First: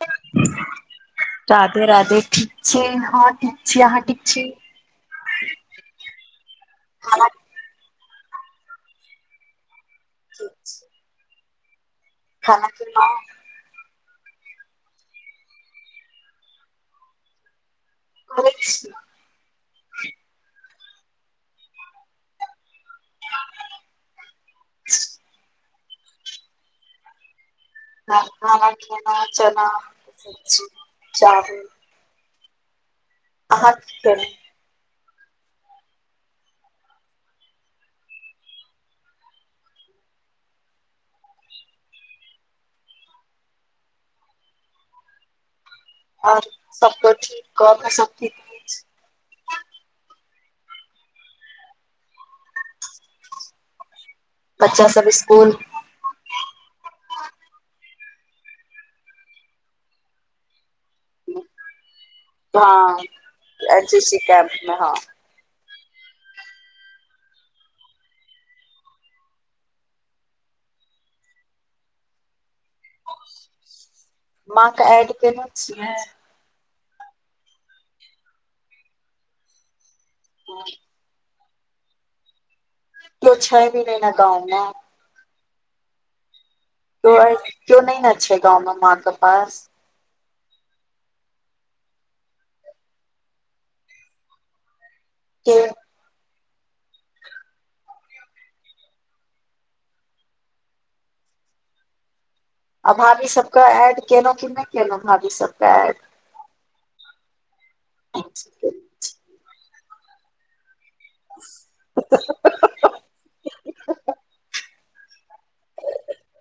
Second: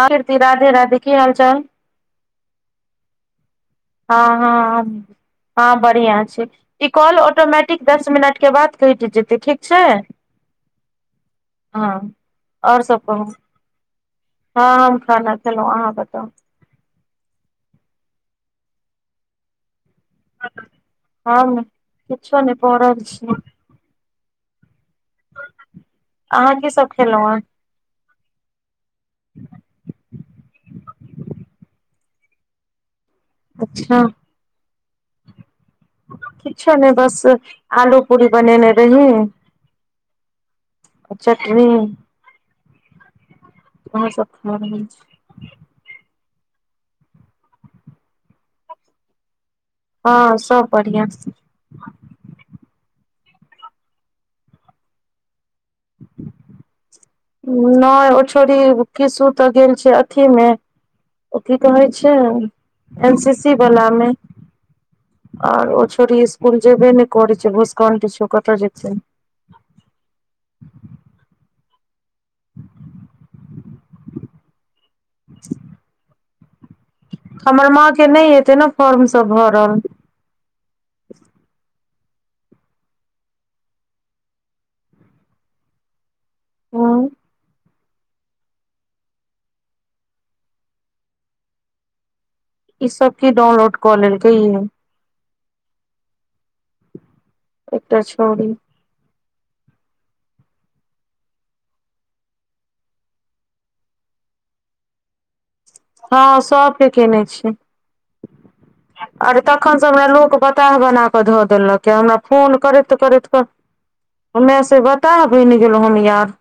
ह [unintelligible] राधे रधे की हाल चाल राधे राधे ठीक छिये हँ ठीक छी अहाँ ठीक हँ छी हँ हँ बढ़िआँ छै ई कॉल खाना ठीक ऑटोमेटिक दस मिनटके बाद कैट जेतै ठीक छै [unintelligible] हँ खाना आओर सब पीना कहू हँ हम खाना खेलहुँ आहाँ बताउ [unintelligible] हम किछो नहि परल छियै अहाँ की सब खेलहुॅं हे हम खाना खेलौ चना के सब्जी चावल अहाँ अच्छा की करी किछो नहि बस आलू पूरी बनेने रहीये चटनी आहाँ सब खा र [unintelligible] रह छै और सब क ठीक कऽक सब ठि हँ सब बढ़िआँ बच्चा सभ स्कूल नै ओ छौड़ी किसू त गेल छै अथी मे ओ की कहै छै हँ एन सी सी एन बलामें सी कैम्प मे हँ आर ओ छौड़ी ई इसकुल जेबे नै करै छै भुस्कंट छै ओ कत जेतै मां क एड केने छियै हमर माँ के नहि हेतै ने फॉर्म सब भरल ह [unintelligible] कियो छै नैऽ ने न गाँव में हूं तो [unintelligible] क्यो नहि ने छै गाँंव में माँ के पास ई सब की डाउनलोड कऽ लेलकौ यौ क [unintelligible] एकटा छौड़ी आ भाभी सबके एड केलहु की नहि केलहु भाभी सबके एड हँ सबके केने छी अच्छा अरे तखन स वेह लोक बताह बना बटूवा देलक ये हमरा फोन करैत करैत क ओइमे से बताह बैन गेलहुँ हे याद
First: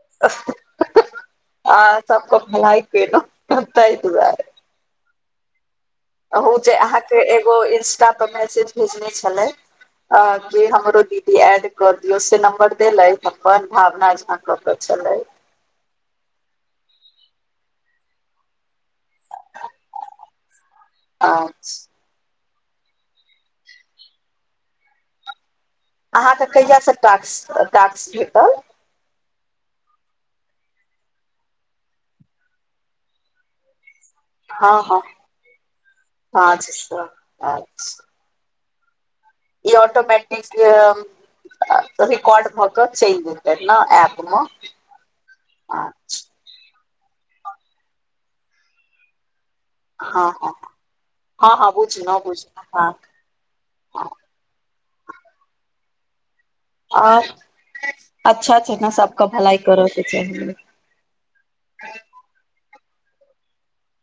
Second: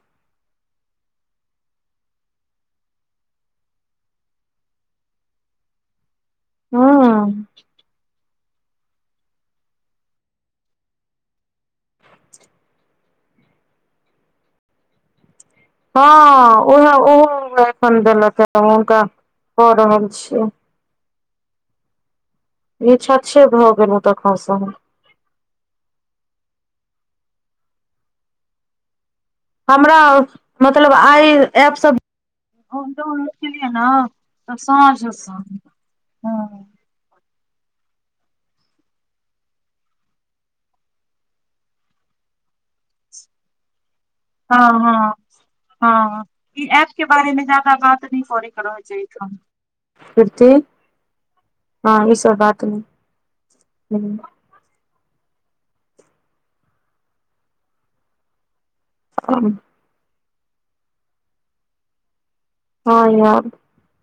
ए तब तो भलाई के लौ तय दुआरे [unintelligible] अहू जे हँ अहाँके एगो इंस्टा पर मैसेज भेजने छलै अ के हमरो दीदी एड कऽ दियौ से नम्बर देलै अपन भावना झा ओत् छलइ हँ उह ओहो हम एखन देलकहु हुनका कऽ रहल छीयै आछ ई छछ भए गेल ओ तखन स [unintelligible] आहाँ के कहिया से टाक्स टास्क भेटल हमरा मतलब आइ एपसब डाउनलोड केलियै ने त साॅंझ सॅं सा आच्छ ई ऑटोमैटिक्स रिकॉर्ड भ क चैल जेतै ने एप हँ हँ हँ ई ऐप के बारे मे जादा बात नै करै के रहय छै ऐठाम हँ फिरती हँ हँ ई बुझलहुँ सब बात बुझलहुँ हँ नै और अच्छा छै न सबक भलाइ करऽ के छै हँ यार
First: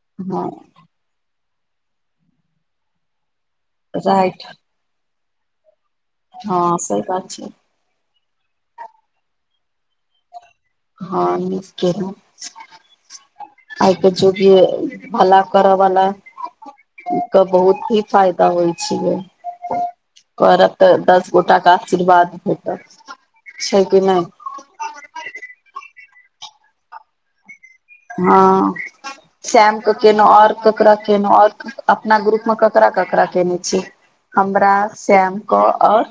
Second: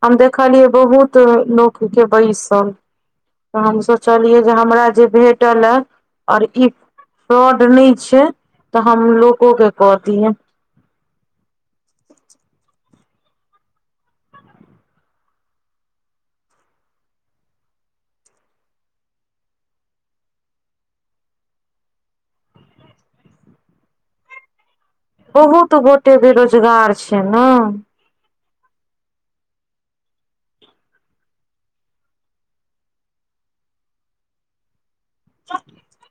हम हँ देखलियै बहुत लोक के बैसल तऽ हम सोचलियै राइट जे हमरा जे भेटले और ई हँ सही बात छै फ्रॉड नै छै तऽ हम लोको के क दियै हँ निक खेलऊं आइ त जो भी भला करऽ बला आ त बहुत ही फायदा होइ छियै करत तऽ दस गोटा क आशीर्वाद भेटत छै कि नै बहुत गोटे बेरोजगार छै ने हँ श्येम के केेलौं और ककरा केेलऊ और अपना ग्रुप मे ककरा ककरा केने छि हमरा श्याम क और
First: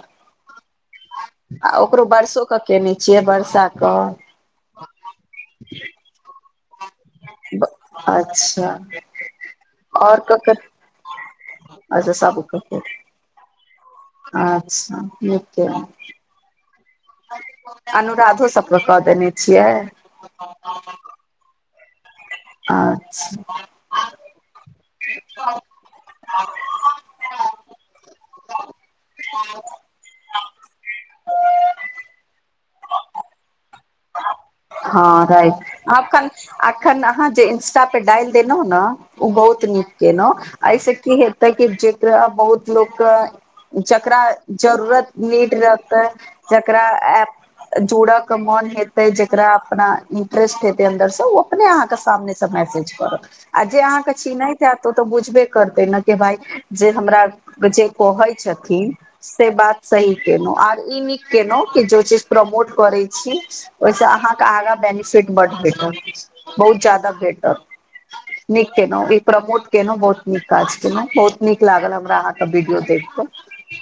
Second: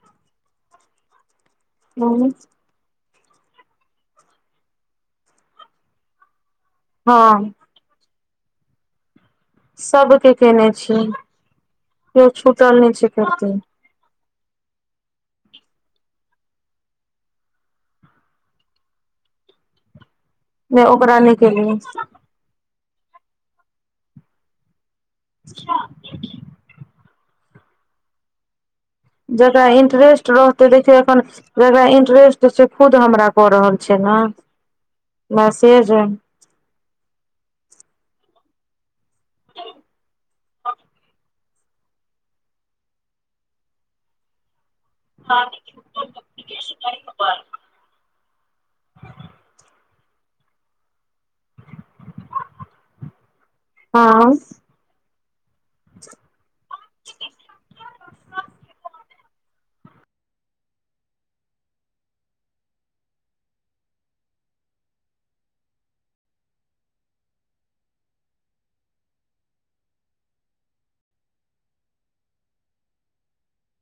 आ ओकरो बरसो क कैने छियै बर्षा क हँ अच्छा आओर सबके ककर केने छीये अच्छा केओ सबके छूटल नहि छै कहतै अच्छा नीक केलौ अनुराधो सबके कऽ देने छियै नहि ओकर ने केलियै अच्छा [unintelligible] जकरा इंटरेस्टट रहतै देखियौ अखन जकरा इंटरेस्ट छे से खुद हमरा कऽ रहल छै ने हँ राइट मैसेज आ हँ अखन अहाँ जे इंस्टा पे डाल देलहुँ ने ओ बहुत नीक केलहुँ ऐसे की हेतै कि जेकरा बहुत लोक के जेकरा जरूरत नीट रहते जेकरा अफ जोड़ के मन हेतै जे जेकरा अपना इंटरेस्ट हेतै अन्दर से ओ अपने आहाँके सामने से मैसेज करत आ जे अहाँके चिन्हैत तो तऽ बुझबे करते ने कि भाय जे हमरा जे कहै छथिन से बात सही केलहुँ आर ई नीक केलहुँ कि जो चीज प्रमोट करैत छी ओहिसँ अहाँके आगाँ बेनेफिट बड्ड भेटत बहुत ज्यादा भेटत [unintelligible] नीक केलहु ई प्रमोट केलहुँ बहुत नीक काज केलहुं बहुत नीक लागल हमरा अहाँके वीडियो देख के [inaudible]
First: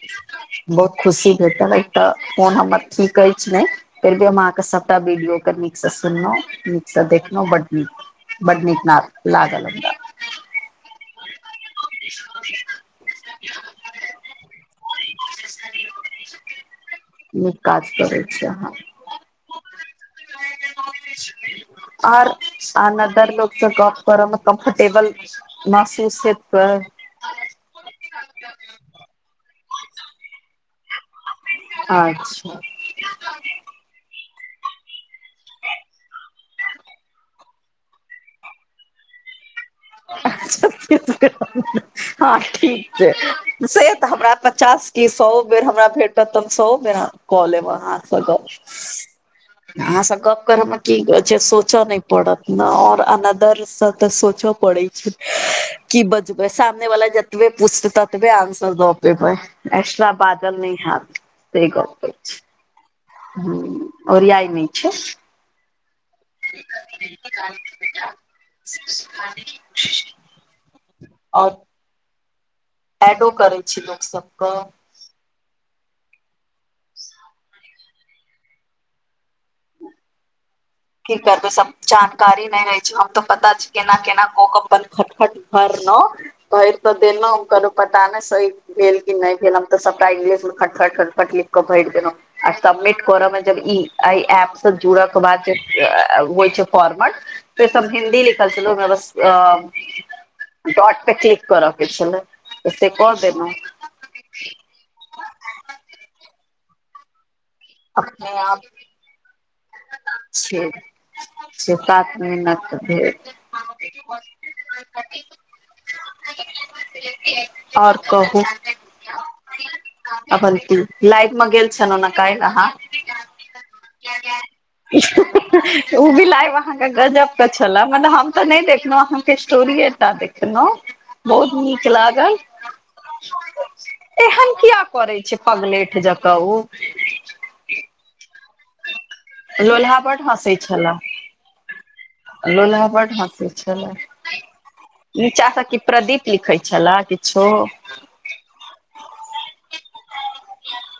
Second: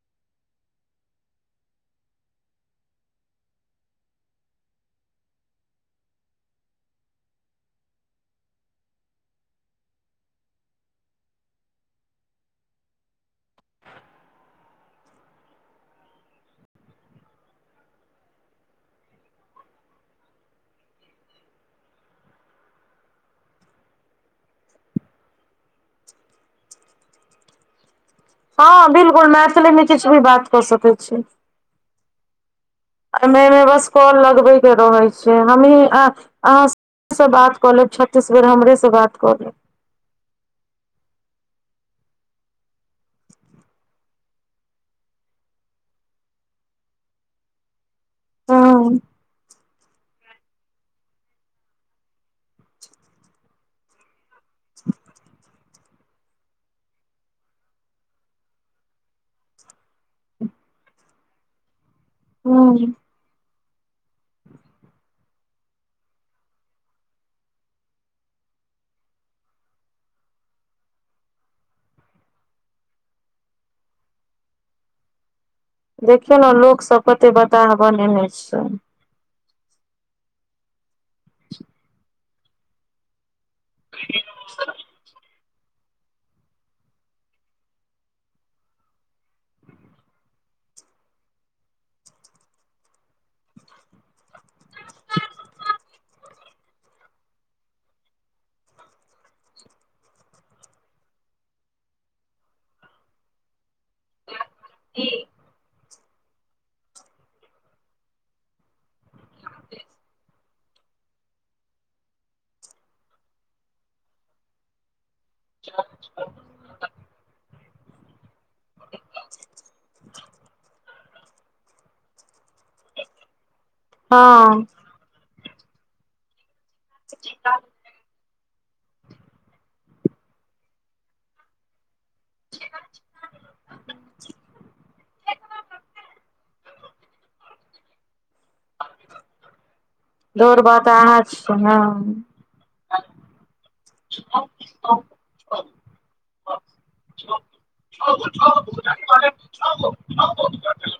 बहुत खुशी भेटल अ तऽ फोन हमर ठीक ऐछ नहि फेर भी हम आहाँ के सबटा वीडियो के नीक से सुनलहुं नीक से देखलहुं बड़ नीक बड नीक नथ लागल हमरा फोन [unintelligible] नीक काज करै छै हहाँ [unintelligible] और हमरा बड़ लोक से गप्प करऽ में कम्फ़र्टेबल बाला गप्प [unintelligible] [unintelligible] हाॅ बिल्कुल मैथली में किछु भी बात कऽ सकैत छी अच्छा एहिमे बस कल लगबैके रहै छियै हमही अहाँ हमे से बात कऽ लेब छत्तीस बार हमरे से बात कऽ ले [unintelligible] हँ ठीक छै से तऽ हमरा पचास ई सए बेर हमरा भेंट रहत तऽ हम सए बेर कऽ लेब अहाँ कऽ हँ लेब आहासे गप्प ओ की छै सोचऽ न पड़त ने और अनदर से त सोच पोरै छै की बजबै सामने वाला जतबे पुछतै ततबे आन्सर दऽ पेबै एक्ट्रा बाजल नहि हेत से गप्प कहे छी हूं हा ओरियाई नहि छै [unintelligible] और ऐडो करै छी लोक सब कऽ देखियौ ने लोक सब कते बताह बनेने छै की करबै सब जानकारी नहि रहै छै हम तऽ पता छै केना केना कऽ क्पल फटफट भरना घैर तऽ देेल ओकर तऽ पता नहि सहि भेल की नहि भेल हम तऽ सबटा इंग्लिश खटखट खटकट लिख कऽ भैर देलहुँ आ समिट करऽ मे जब ई एहि ऐप सँ जुड़य के बाद जे [unintelligible] से सब हिन्दी लिखल छल डाउट पे किलिक करअ के छले तऽ से क देलैउ [unintelligible] अपने आप [unintelligible] [unintelligible] [unintelligible] और कहुँ [unintelligible] अपन ती लाइव मे गेल छेलहु न कल्हि आहाँ हम उ भी लाइब अहाँ के गजब के छलह मने हम ते नहि देखलहुँ अहाँ के स्टोरीये टा देखलहुँ बहुत नीक लागल ऐहन किया करै छै पगलेठ जका उ लोलहा बड दौड़ब तऽ अहाँ न लोलहा बड हसे छलै नीचा से कि प्रदीप लिखै छले किछो [inaudible]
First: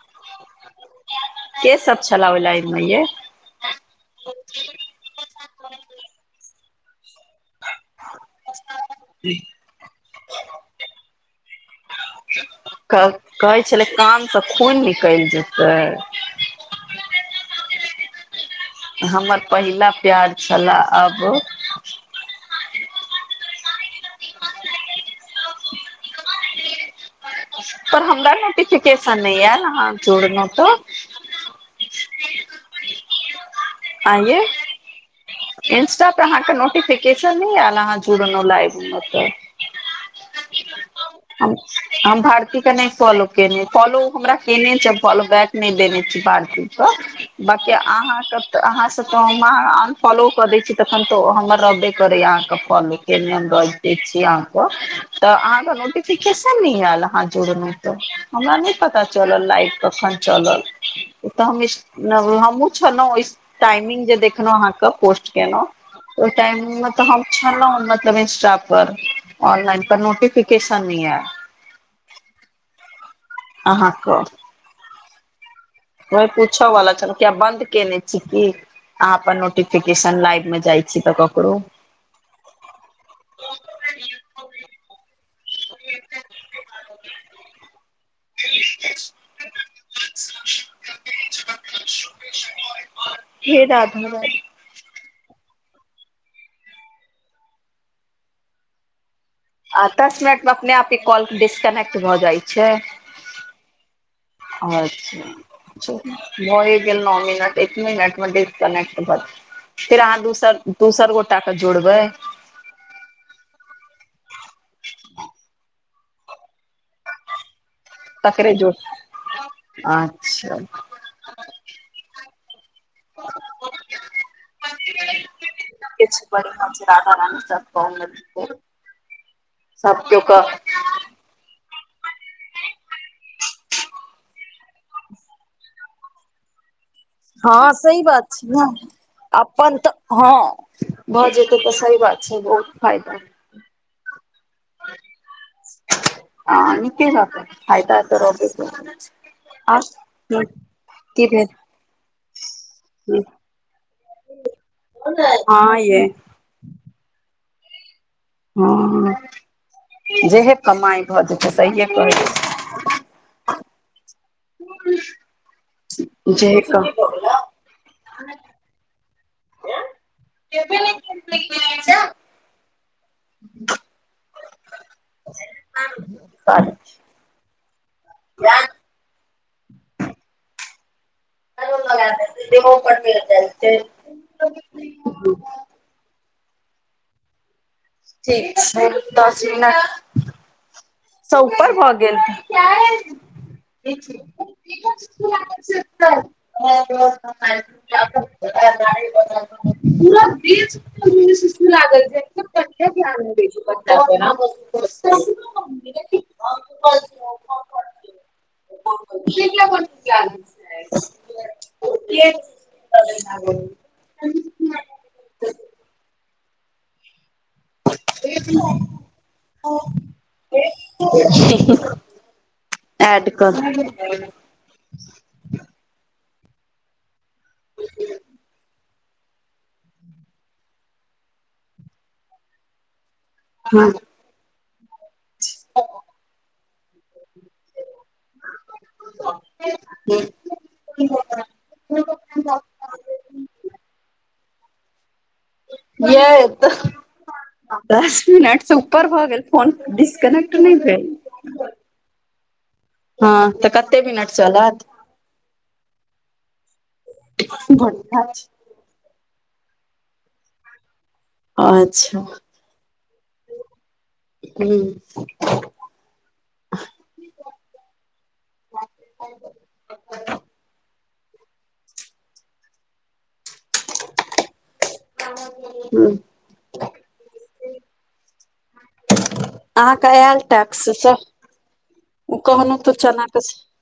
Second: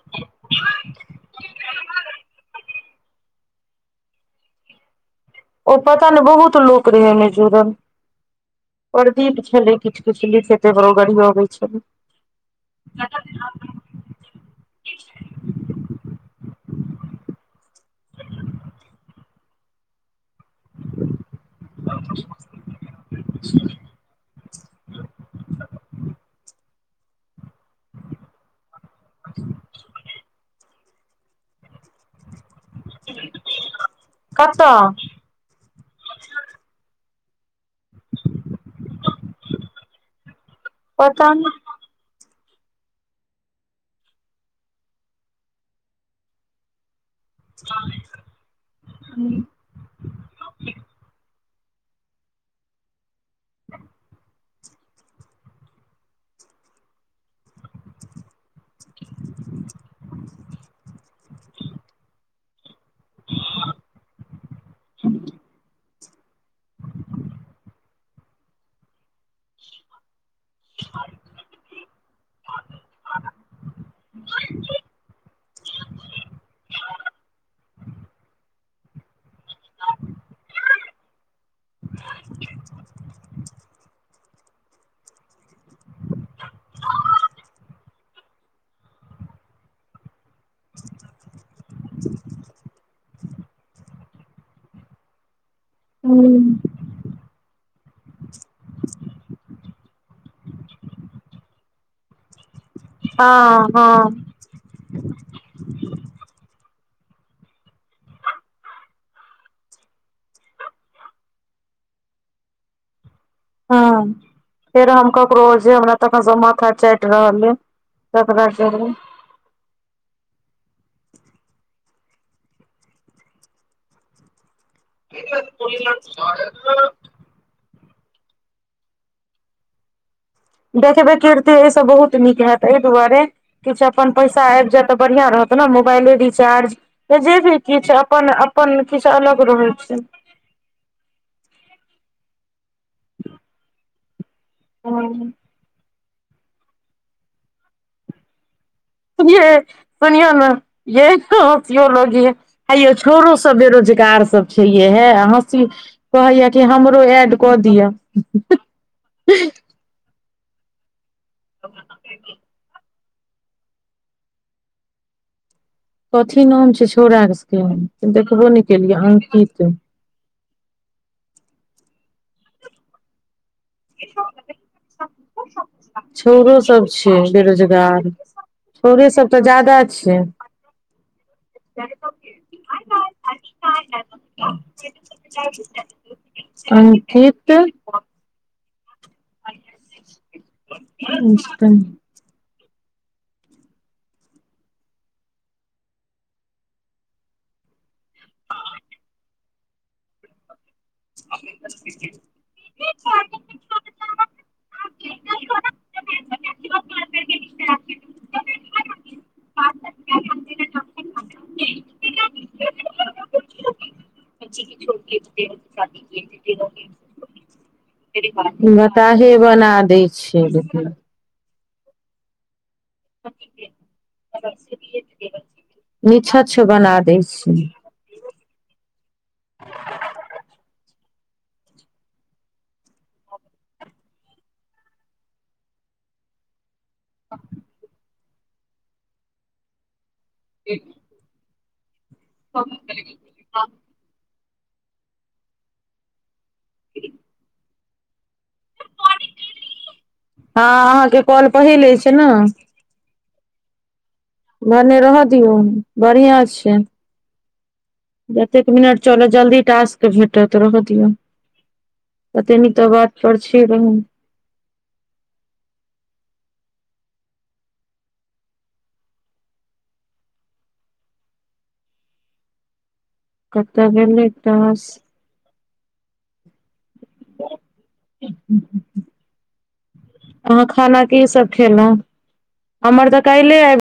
के सब छला ओ लइन मे ये ओ पता नै बहुत लोक रहे ओमे जूरल प्रदीप छलै किछ कछु लिखे तहि पर ओ गढ़ियोबै छलै क कहै छले कान स खून निकैल जेतै हमर पहिला प्यार छलाह अब [inaudible] [inaudible] पर हमरा नोटिफिकेशन नहि आयल अहाँ जोड़लो तऽ आंये केतअ इंस्टा पर अहाँ के नोटिफिकेशन नहि आयल अहाँ जुड़लहुँ लाइव मे तऽ [inaudible] नहि [unintelligible] हम भारती के नहि फॉलो केयने फॉलो हमरा उ केयने छै फॉलो बैक नहि देने छी भारतीे क बकी अहाँ क तऽ अहाँ से त अहाँ अनफॉलो क दे तखन तऽ हमर रहबे करैया अहाँके फल के हम र दे छी अहाँके तऽ अहाँ के नोटिफिकेशन नइ आयल अहाँ जोड़लो तऽ हमरा नहि पता चलल लाइक कखन चलल ओ तऽ हम हम हुँ छलहुँ ओहि टाइमिंग जे देखलहुँ अहाँ कऽ ओहि टाइम मे तऽ हम छलहुँ मतलब इंस्टा पर ऑनलाइन पर नोटिफिकेशन नै एल आहाँ क [inaudible] व पूछऽ वाला छलो किया बंद केने छी की अहाँ अपन नोटिफिकेशन लाइव मे जाय छी तऽ ककड़ो [inaudible] [inaudible] [inaudible] [inaudible] फेरा भगवान हू [inaudible] आ दस मिनट मे अपने आपके कॉल डिस्कनेक्ट भऽ जाइ छै हाँ हाँ अच्छा भए गेल नौ मिनट एक मिनट मे डिस्कनेक्ट भऽ फेर अहाँ दोसर दोसर गोट के जोड़बै ह फेर हम ककरो हमरा त माथा चटि रहल य तकरे जो अच्छा कि बड़ि छै रध रण कह [unintelligible] ओ सब के कऽ [unintelligible] देखबे करते ए से बहुत नीक हेत एहि दुआरे किछु अपन पैसा आबि जायत तऽ बढ़िआँ रहत ने मोबाइले रिचार्ज तऽ जे भी हँ किछु सही अपन अपन किछु अलग रहैत छै ह भऽ जेतै तऽ सही बात छै बहुत फायदा ओह हाँ निके रहते फायदा ते रहबे करते सु ये सुनिय ने ये की भेल कहो लगी है [unintelligible] हे यो छोरो सब बेरोजगार सब छै हे हँसी हँ ये कहैया के हमरो ऐड कऽ दिअ हँ जेहे कमाइ भऽ जेतै सहिए कह दे ह [unintelligible] कथी नाम छै छौड़ाके देखबो नहि केलियै अंकित [unintelligible] छोरो सब छै बेरोजगार क [unintelligible] तोरे सबसे तऽ जादा छियै [unintelligible] अन फीट ठीक दस मिन [unintelligible] सब ऊपर भऽ गेले [inaudible] [unintelligible] ह [inaudible] पूरा बीज [unintelligible] सुसू लागल छै क धान द [unintelligible] [unintelligible] क [unintelligible] ह [unintelligible] तब लओ [unintelligible] ह [inaudible] छोट शादी क [unintelligible] बताहे बताहे बना दै छियै ड कर [unintelligible] निछछ बना दै छै हँ [unintelligible] हू [unintelligible] एक ह य तऽ दस मिनट से ऊपर भऽ गेल काॅल डस्कनेट हँ नहि भेल अहाँके कॉल पहिले छै ने हँ तऽ दू मिनट चलते भने रहऽ दियौ बढ़आँ छै घट [unintelligible] जतेक मिनट चलऽ जल्दी टास के भेटतत रहऽ दियऔ अच्छा तनी त बात पर छै हूँ कतऽ गेलै त हू [unintelligible] आयल अहाँ टैक्स खाना की सब खेलहु कहलहुँ हमर तऽ चना के काल्हि आब